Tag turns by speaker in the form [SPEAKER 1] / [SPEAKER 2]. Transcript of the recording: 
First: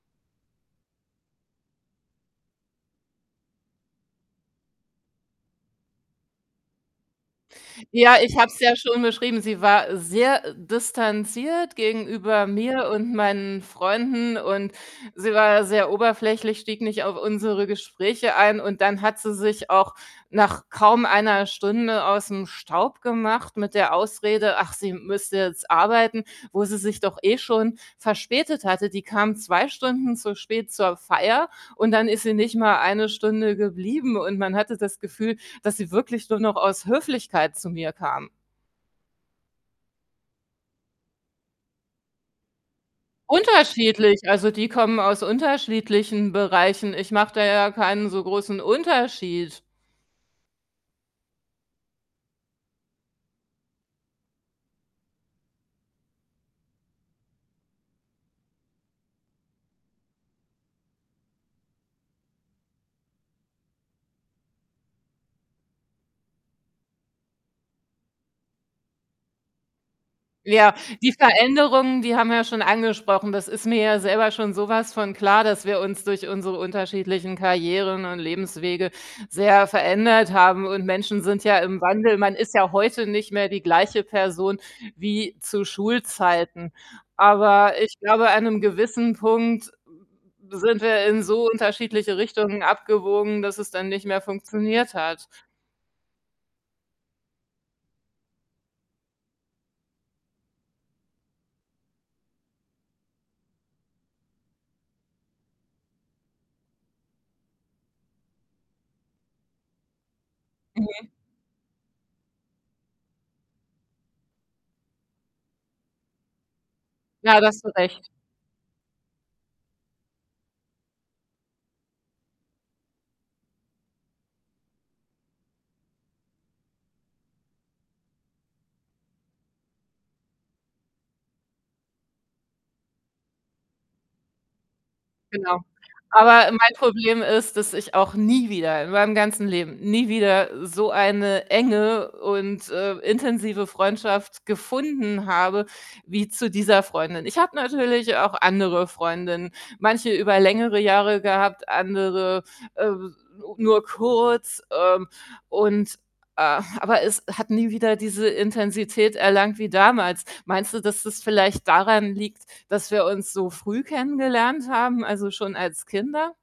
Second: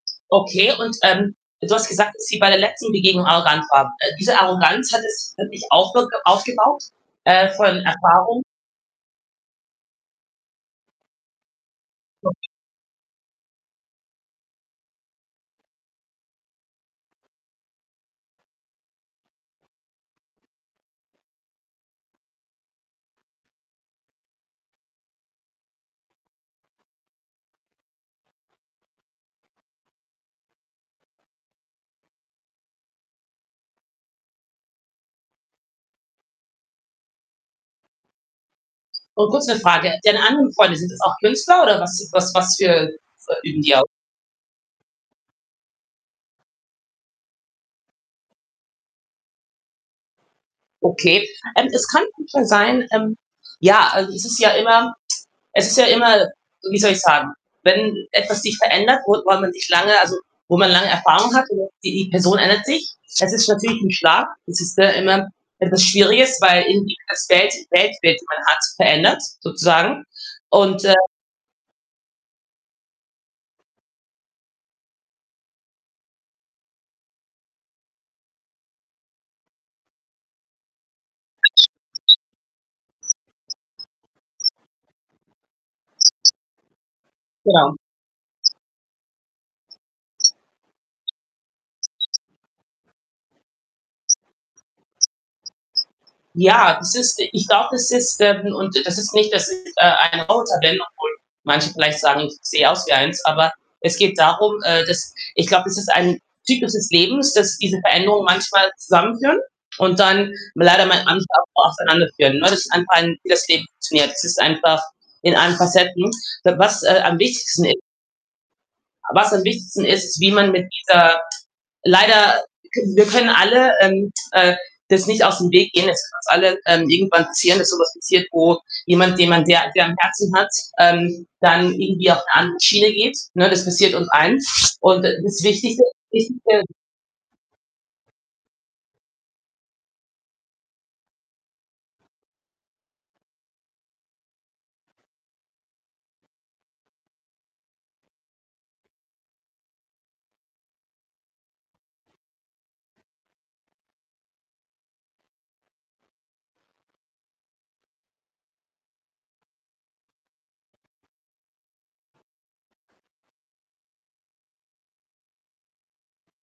[SPEAKER 1] Okay. Und, ähm, du hast gesagt, dass sie bei der letzten Begegnung arrogant war. Äh, diese Arroganz hat es wirklich aufge aufgebaut, äh, von
[SPEAKER 2] Ja, ich
[SPEAKER 1] Erfahrung.
[SPEAKER 2] habe es ja schon beschrieben, sie war sehr distanziert
[SPEAKER 1] [unintelligible]
[SPEAKER 2] gegenüber mir und meinen Freunden und sie war sehr oberflächlich, stieg nicht auf unsere Gespräche ein und dann hat sie sich auch nach kaum 1 Stunde aus'm Staub gemacht mit der Ausrede, ach, sie müsste jetzt arbeiten, wo sie sich doch eh schon verspätet hatte. Die kam 2 Stunden zu spät zur Feier und dann ist sie nicht mal 1 Stunde geblieben und man hatte das Gefühl, dass sie wirklich nur noch aus Höflichkeit zu mir kam.
[SPEAKER 1] Und kurz 'ne Frage. Deine anderen Freunde, sind das auch Künstler oder was was was für, äh, üben die au
[SPEAKER 2] Unterschiedlich, also, die kommen aus unterschiedlichen Bereichen. Ich mache da ja keinen so großen Unterschied.
[SPEAKER 1] Okay. Ähm, es kann schon so sein, ähm, ja also, es ist ja immer es ist ja immer, so wie soll ich sagen wenn etwas sich verändert, wo woran man sich lange also, wo man lange Erfahrung hat, [unintelligible] die die Person ändert sich. Es ist natürlich 'n Schlag. Es ist ja immer etwas Schwieriges, weil irgendwie das Geld Weltbild, die man hat, verändert sozusagen
[SPEAKER 2] Ja,
[SPEAKER 1] und, äh
[SPEAKER 2] die Veränderungen, die haben wir ja schon angesprochen, das ist mir ja selber schon so was von klar, dass wir uns durch unsere unterschiedlichen Karrieren und Lebenswege sehr verändert haben und Menschen sind ja im Wandel. Man ist ja heute nicht mehr die gleiche Person wie zu Schulzeiten.
[SPEAKER 1] Genau.
[SPEAKER 2] Aber ich glaube, an 'nem gewissen Punkt, äh, sind wir in so unterschiedliche Richtungen abgebogen, dass es dann nicht mehr funktioniert hat.
[SPEAKER 1] Ja, das ist ich glaube, das ist [unintelligible] und das ist nicht, dass es ein roter [unintelligible] obwohl manche vielleicht sagen, ich sehe aus wie eins, aber es geht darum, äh, dass ich glaube, es ist ein Zyklus des Lebens, dass diese Veränderungen manchmal zusammenführen und dann leider mal
[SPEAKER 2] Mhm.
[SPEAKER 1] [unintelligible] auch auseinander führen, ne? Das einfach ein, wie das Leben funktioniert. Es ist einfach in allen Facetten. Äh, was, äh, am
[SPEAKER 2] Ja, da hast
[SPEAKER 1] wichtigsten
[SPEAKER 2] du
[SPEAKER 1] i
[SPEAKER 2] recht.
[SPEAKER 1] Was am wichtigsten ist, wie man mit dieser leider, können wir können alle, ähm, äh, das nicht aus dem Weg gehen, es kann uns allen, ähm, irgendwann passieren, dass so etwas passiert, wo jemand, den man sehr sehr am Herzen hat, ähm, dann irgendwie auf 'ne andere Schiene geht, ne? Das passiert uns allen und d das
[SPEAKER 2] Genau.
[SPEAKER 1] Wichtigste,
[SPEAKER 2] Aber
[SPEAKER 1] wichtigste
[SPEAKER 2] mein Problem ist, dass ich auch nie wieder in meinem ganzen Leben, nie wieder so eine enge und, äh, intensive Freundschaft gefunden habe wie zu dieser Freundin. Ich habe natürlich auch andere Freundinnen, manche über längere Jahre gehabt, andere, äh, s nur kurz, ähm, und, äh aber es hat nie wieder diese Intensität erlangt wie damals. Meinst du, dass das vielleicht daran liegt, dass wir uns so früh kennengelernt haben, also, schon als Kinder?